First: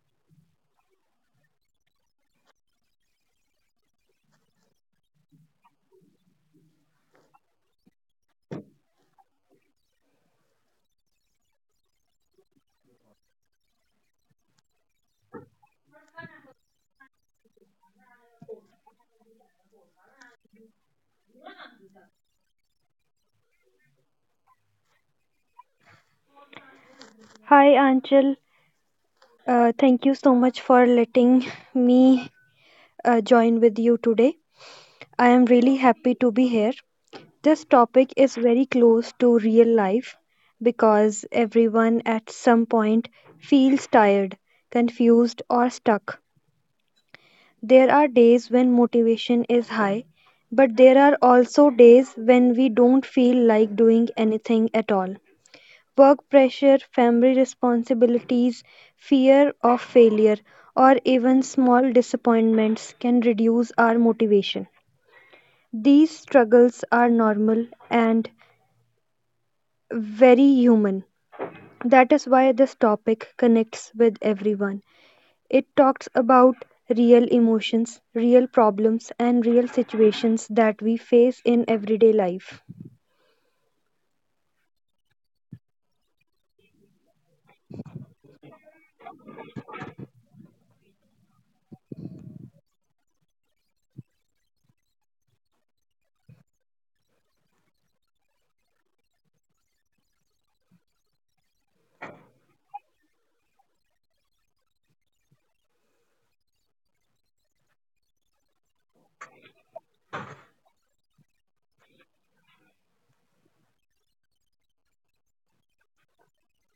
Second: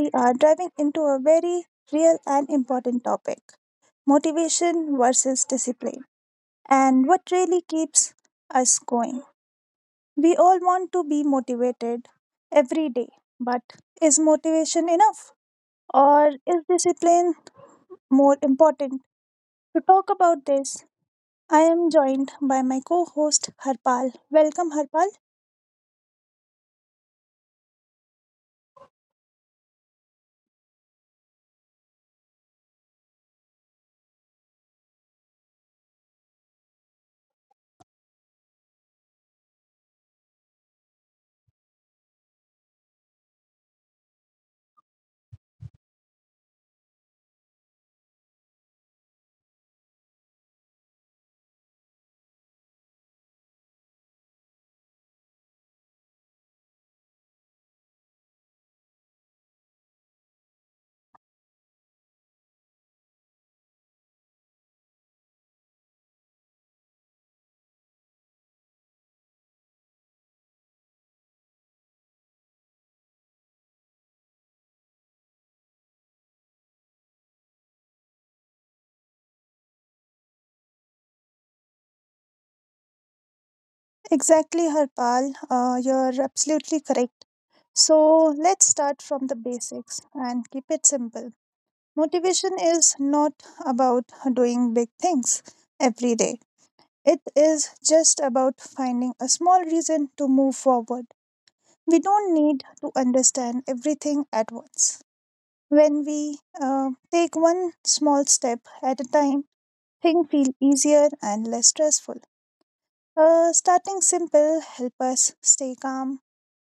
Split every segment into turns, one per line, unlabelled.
we are diving into a very real and important topic: motivation versus discipline, and what really keeps us going. We all want to be motivated every day, but is motivation enough, or is discipline more important? To talk about this, I am joined by my co host Harpal. Welcome, Harpal.
Hi, Anchal. Thank you so much for letting me join with you today. I am really happy to be here. This topic is very close to real life because everyone at some point feels tired, confused, or stuck. There are days when motivation is high, but there are also days when we don't feel like doing anything at all. Work pressure, family responsibilities, fear of failure, or even small disappointments can reduce our motivation. These struggles are normal and very human. That is why this topic connects with everyone. It talks about real emotions, real problems, and real situations that we face in everyday life.
Exactly, Harpal. You're absolutely correct. So let's start from the basics and keep it simple. Motivation is not about doing big things every day, it is just about finding a small reason to move forward. We don't need to understand everything at once. When we take one small step at a time, things feel easier and less stressful. Starting simple help us stay calm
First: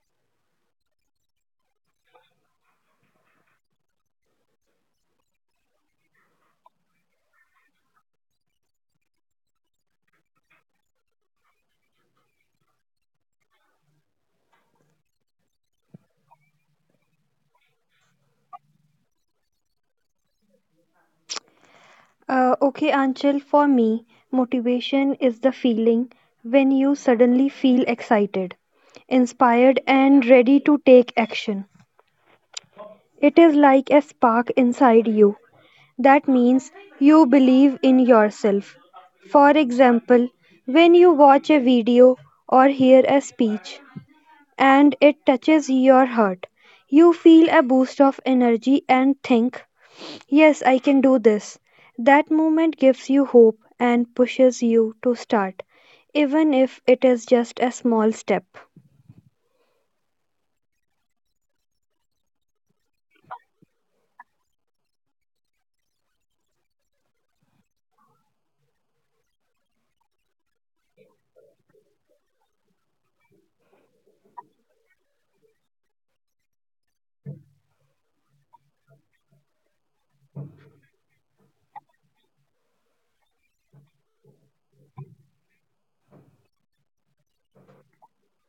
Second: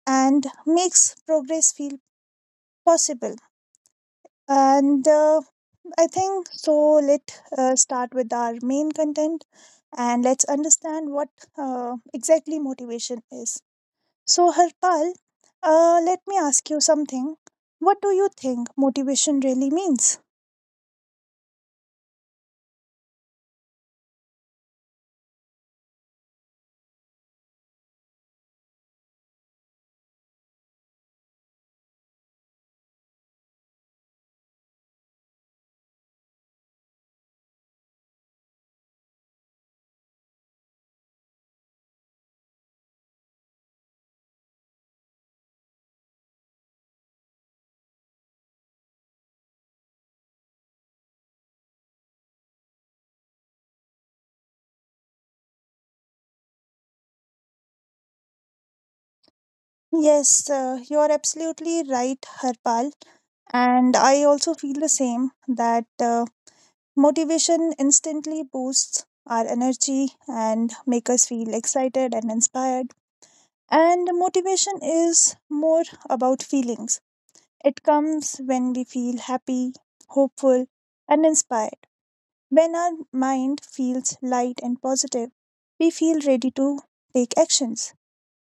and makes progress feel possible. And I think so. Let's start with our main content and let's understand what exactly motivation is. So, Harpal, let me ask you something. What do you think motivation really means?
Okay, Anchal, for me, motivation is the feeling when you suddenly feel excited, inspired, and ready to take action. It is like a spark inside you. That means you believe in yourself. For example, when you watch a video or hear a speech and it touches your heart, you feel a boost of energy and think, "Yes, I can do this." That moment gives you hope and pushes you to start, even if it is just a small step.
Yes, you are absolutely right, Harpal. And I also feel the same that motivation instantly boosts our energy and make us feel excited and inspired. And motivation is more about feelings. It comes when we feel happy, hopeful, and inspired. When our mind feels light and positive, we feel ready to take actions.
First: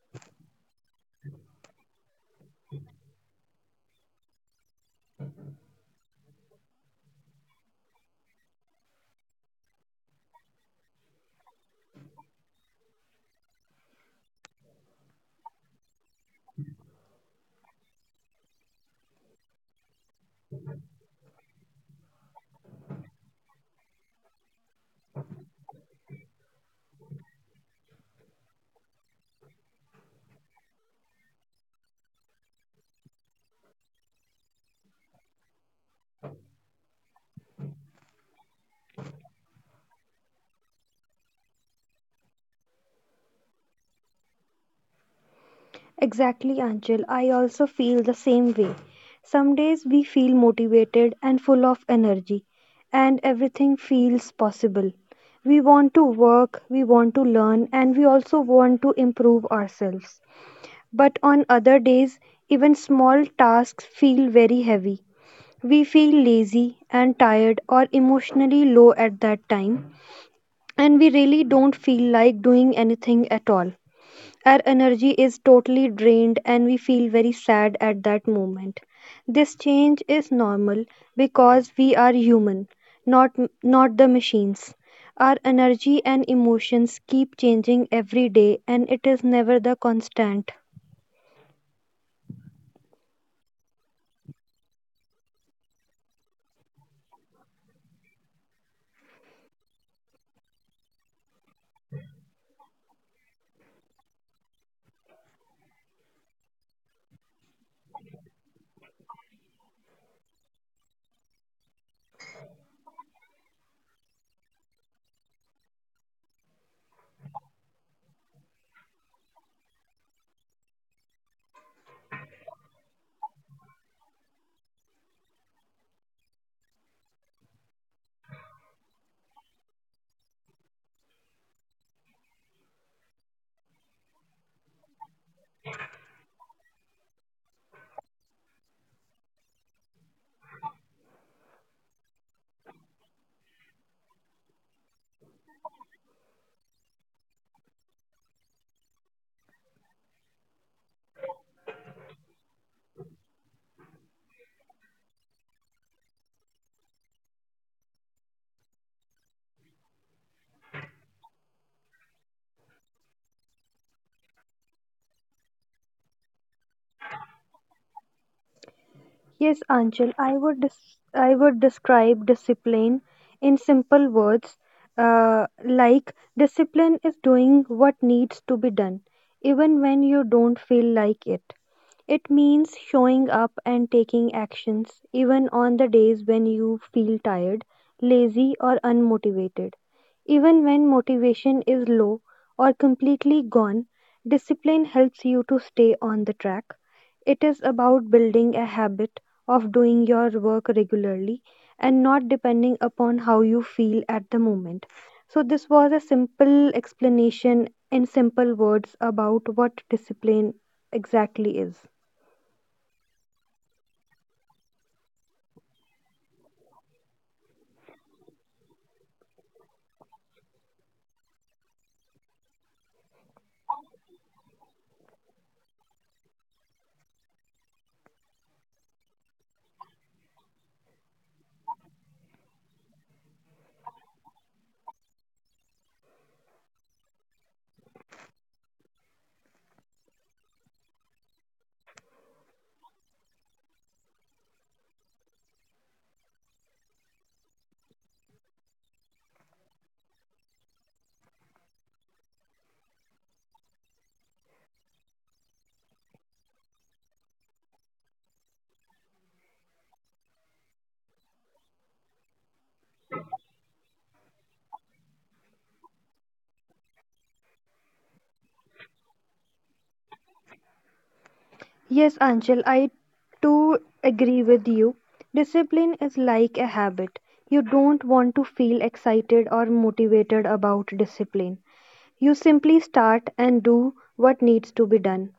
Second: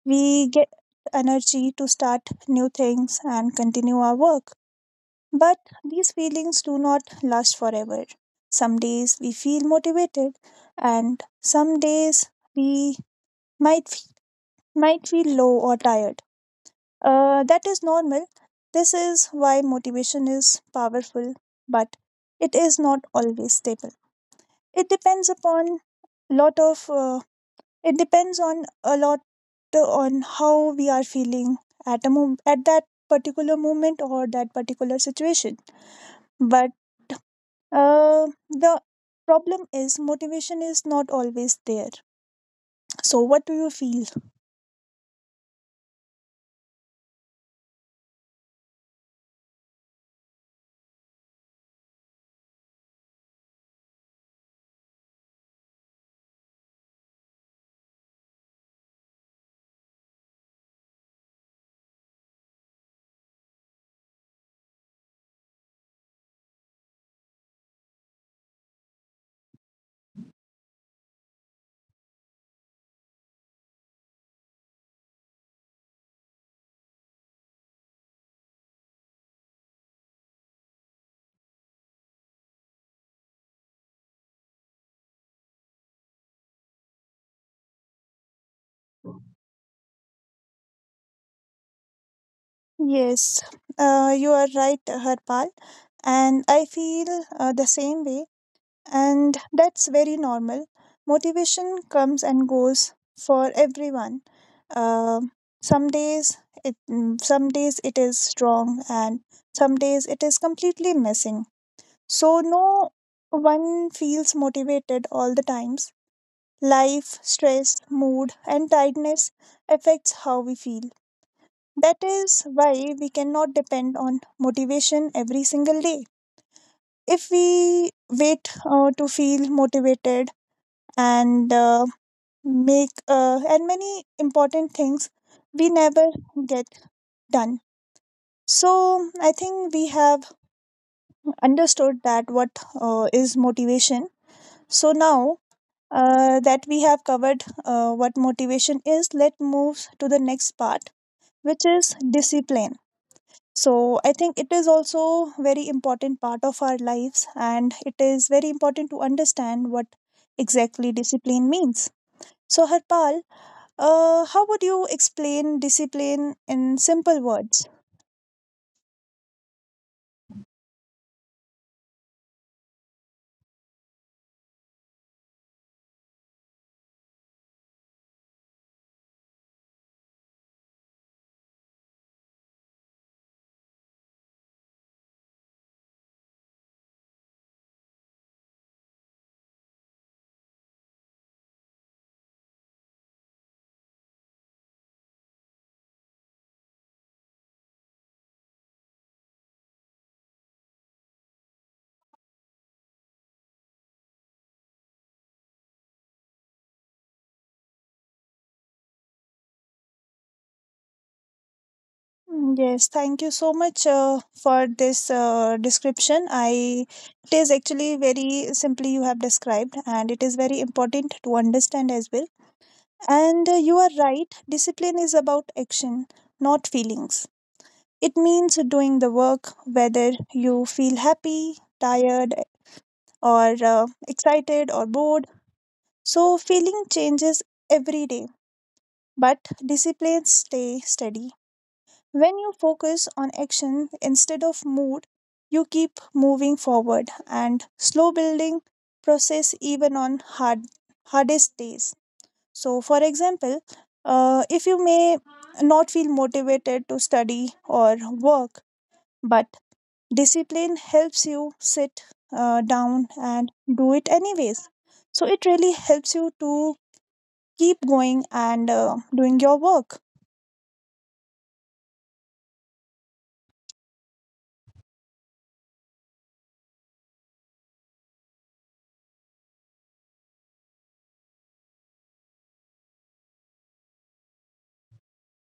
We get energy to start new things and continue our work. But these feelings do not last forever. Some days we feel motivated, and some days we might f- might feel low or tired. That is normal. This is why motivation is powerful, but it is not always stable. It depends upon lot of. It depends on a lot on how we are feeling at that particular moment or that particular situation. But the problem is motivation is not always there. So, what do you feel?
Exactly, Anjal. I also feel the same way. Some days we feel motivated and full of energy, and everything feels possible. We want to work, we want to learn, and we also want to improve ourselves. But on other days, even small tasks feel very heavy. We feel lazy and tired or emotionally low at that time, and we really don't feel like doing anything at all. Our energy is totally drained, and we feel very sad at that moment. This change is normal because we are human, not, not the machines. Our energy and emotions keep changing every day, and it is never the constant.
Yes, you are right, Harpal, and I feel the same way, and that's very normal. Motivation comes and goes for everyone. Uh, some days some days it is strong and some days it is completely missing. So no one feels motivated all the times. Life, stress, mood, and tiredness affects how we feel. That is why we cannot depend on motivation every single day. If we wait to feel motivated and make and many important things we never get done. So I think we have understood that what is motivation. So now that we have covered what motivation is, let moves to the next part which is discipline. So I think it is also very important part of our lives and it is very important to understand what exactly discipline means. So Harpal, how would you explain discipline in simple words?
Yes, Anchal, I would describe discipline in simple words, like discipline is doing what needs to be done, even when you don't feel like it. It means showing up and taking actions, even on the days when you feel tired, lazy, or unmotivated. Even when motivation is low or completely gone, discipline helps you to stay on the track. It is about building a habit of doing your work regularly and not depending upon how you feel at the moment. So, this was a simple explanation in simple words about what discipline exactly is.
Yes, thank you so much for this description. I, it is actually very simply you have described, and it is very important to understand as well. And you are right. Discipline is about action, not feelings. It means doing the work whether you feel happy, tired, or excited or bored. So, feeling changes every day, but disciplines stay steady. When you focus on action instead of mood, you keep moving forward and slow building process even on hardest days. So, for example, if you may not feel motivated to study or work, but discipline helps you sit down and do it anyways. So it really helps you to keep going and doing your work.
Yes, Anshul, I too agree with you. Discipline is like a habit. You don't want to feel excited or motivated about discipline. You simply start and do what needs to be done.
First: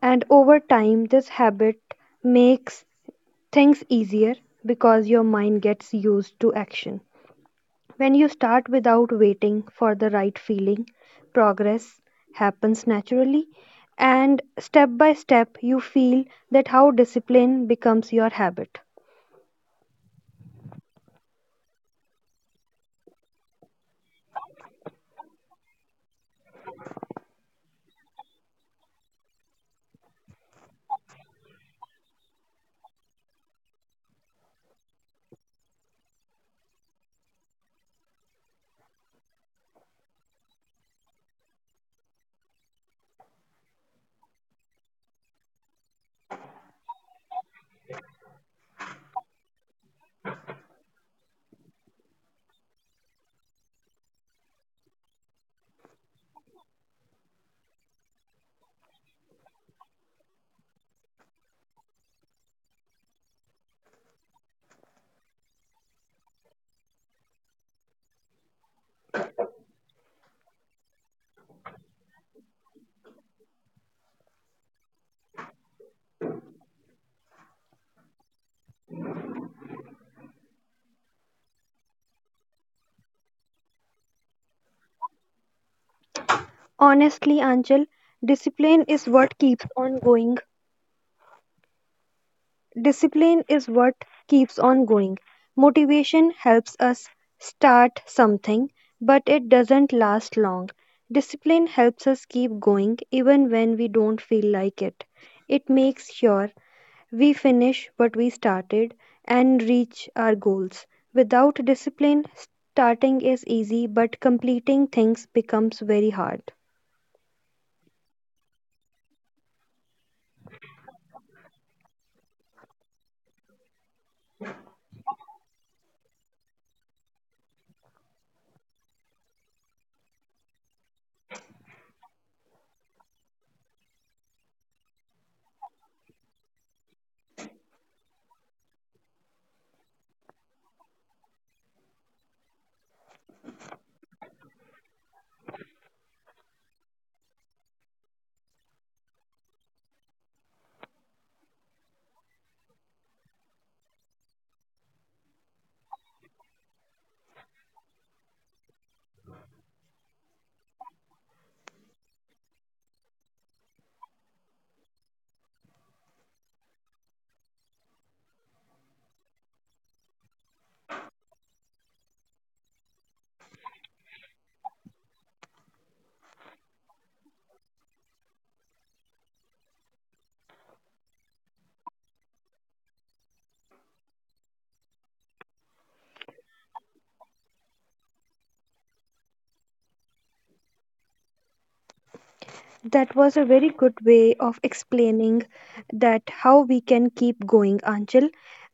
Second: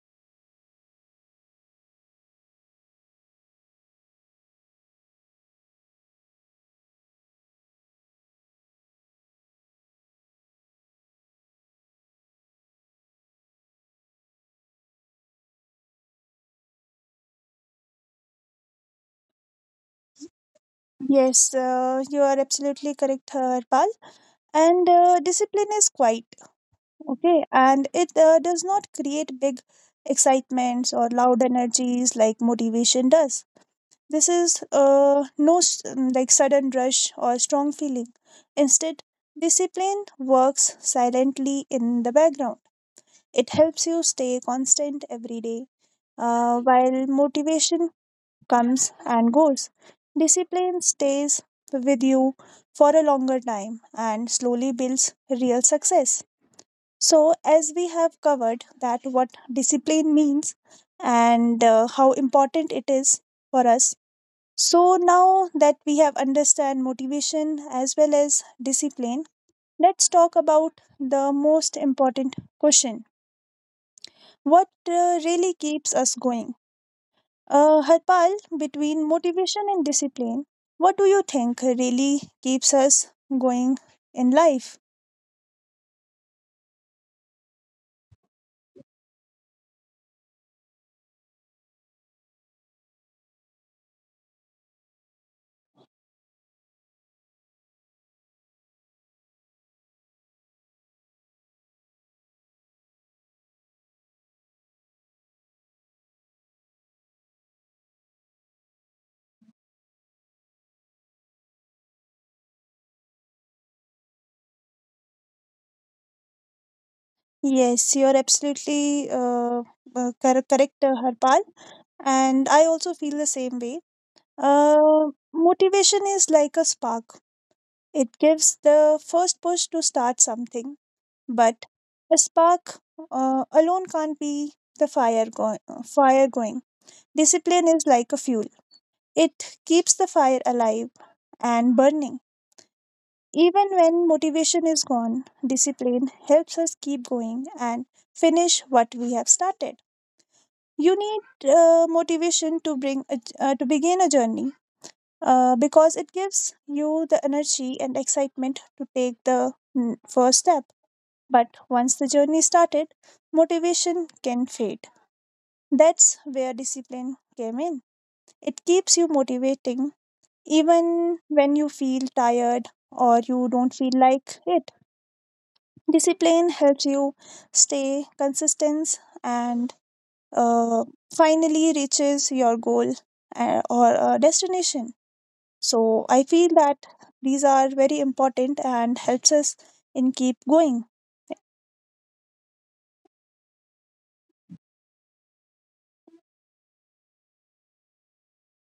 And over time, this habit makes things easier because your mind gets used to action. When you start without waiting for the right feeling, progress happens naturally. And step by step, you feel that how discipline becomes your habit.
Yes, you are absolutely correct, Harpal. And discipline is quite okay, and it does not create big excitements or loud energies like motivation does. This is no s- like sudden rush or strong feeling. Instead, discipline works silently in the background. It helps you stay constant every day, while motivation comes and goes. Discipline stays with you for a longer time and slowly builds real success. So, as we have covered that what discipline means and how important it is for us so now that we have understand motivation as well as discipline, let's talk about the most important question. What really keeps us going? Harpal, between motivation and discipline, what do you think really keeps us going in life?
Honestly, Anchal, discipline is what keeps on going discipline is what keeps on going. Motivation helps us start something, but it doesn't last long. Discipline helps us keep going even when we don't feel like it. It makes sure we finish what we started and reach our goals. Without discipline, starting is easy, but completing things becomes very hard.
Yes, you're absolutely cor- correct, Harpal. And I also feel the same way. Uh, Motivation is like a spark. It gives the first push to start something, but a spark alone can't be the fire going. Discipline is like a fuel, it keeps the fire alive and burning. Even when motivation is gone, discipline helps us keep going and finish what we have started. You need motivation to to begin a journey because it gives you the energy and excitement to take the first step. But once the journey started, motivation can fade. That's where discipline came in. It keeps you motivating even when you feel tired or you don't feel like it. Discipline helps you stay consistent and uh, finally reaches your goal or destination. So I feel that these are very important and helps us in keep going.
That was a very good way of explaining that how we can keep going, Anchal.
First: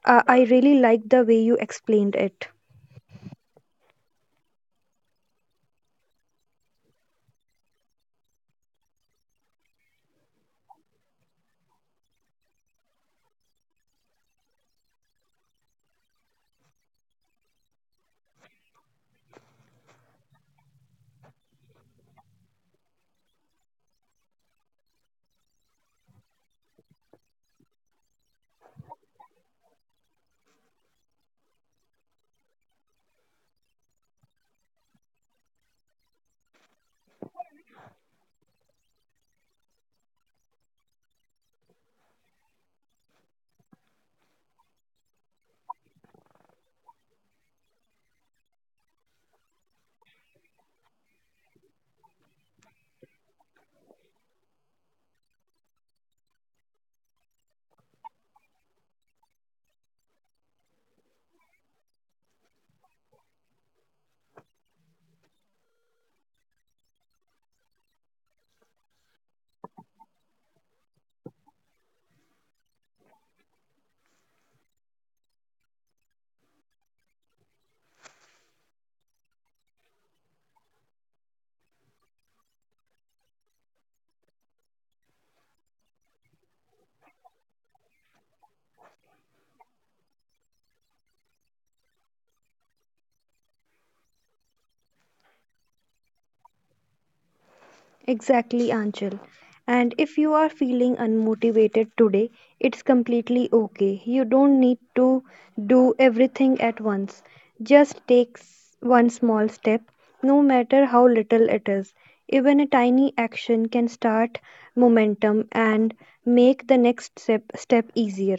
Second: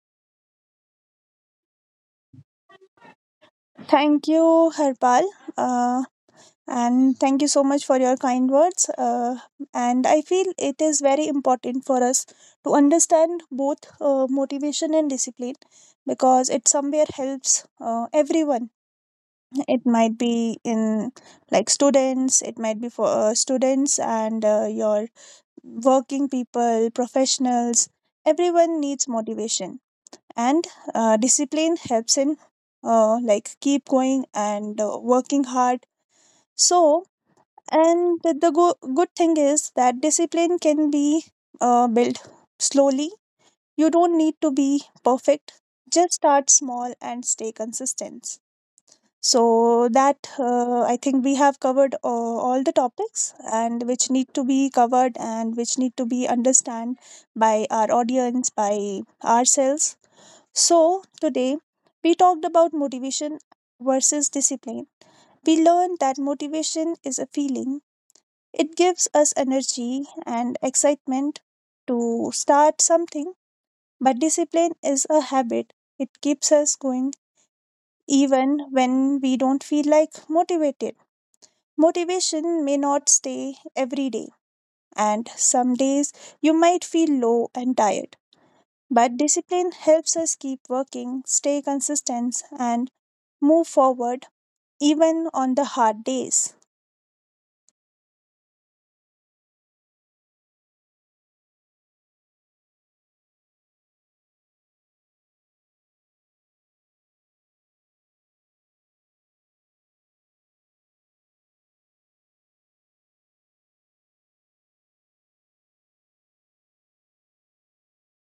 I really like the way you explained it.
Thank you, Harpal. Uh, and thank you so much for your kind words, and I feel it is very important for us to understand both motivation and discipline, because it somewhere helps everyone. It might be in like students, it might be for students and your working people, professionals. Everyone needs motivation, and discipline helps in like keep going and working hard. So and the good thing is that discipline can be built slowly. You don't need to be perfect. Just start small and stay consistent. So that I think we have covered all the topics and which need to be covered and which need to be understand by our audience by ourselves. So today we talked about motivation versus discipline. We learned that motivation is a feeling, it gives us energy and excitement to start something, but discipline is a habit. It keeps us going even when we don't feel like motivated. Motivation may not stay every day, and some days you might feel low and tired. But discipline helps us keep working, stay consistent, and move forward even on the hard days.
Exactly, Anchal. And if you are feeling unmotivated today, it's completely okay. You don't need to do everything at once. Just one small step, no matter how little it is. Even a tiny action can start momentum and make the step easier.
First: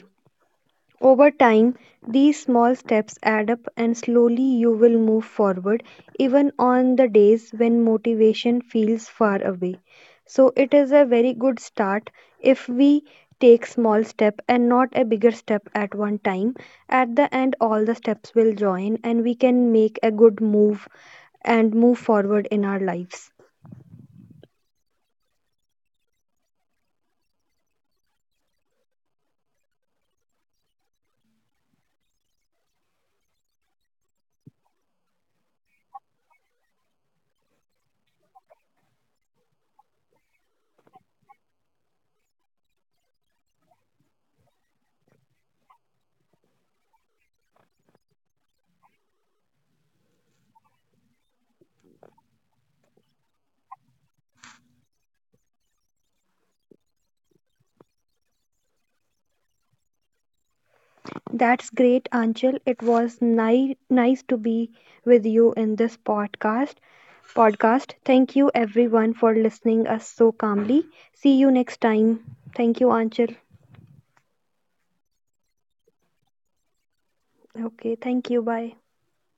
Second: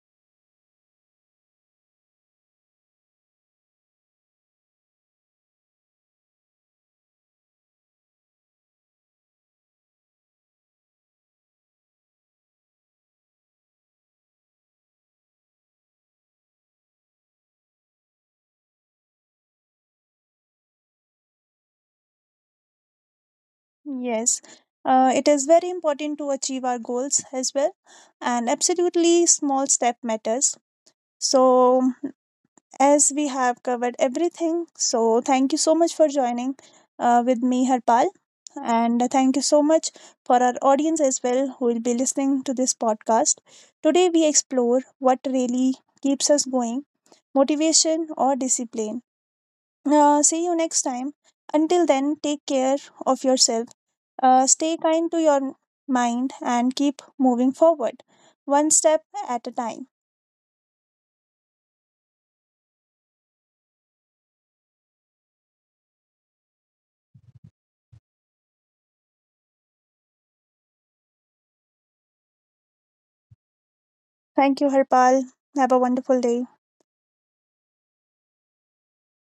Over time, these small steps add up, and slowly you will move forward, even on the days when motivation feels far away. So, it is a very good start if we take small step and not a bigger step at one time, at the end all the steps will join and we can make a good move and move forward in our lives.
Yes, it is very important to achieve our goals as well, and absolutely small step matters. So, as we have covered everything, so thank you so much for joining with me, Harpal, and thank you so much for our audience as well who will be listening to this podcast. Today, we explore what really keeps us going, motivation or discipline. See you next time. Until then, take care of yourself, stay kind to your mind and keep moving forward, one step at a time.
That's great, Anchal. It was nice to be with you in this podcast. Thank you everyone for listening us so calmly. See you next time. Thank you, Anchal.
Thank you, Harpal. Have a wonderful day.
Okay, thank you. Bye.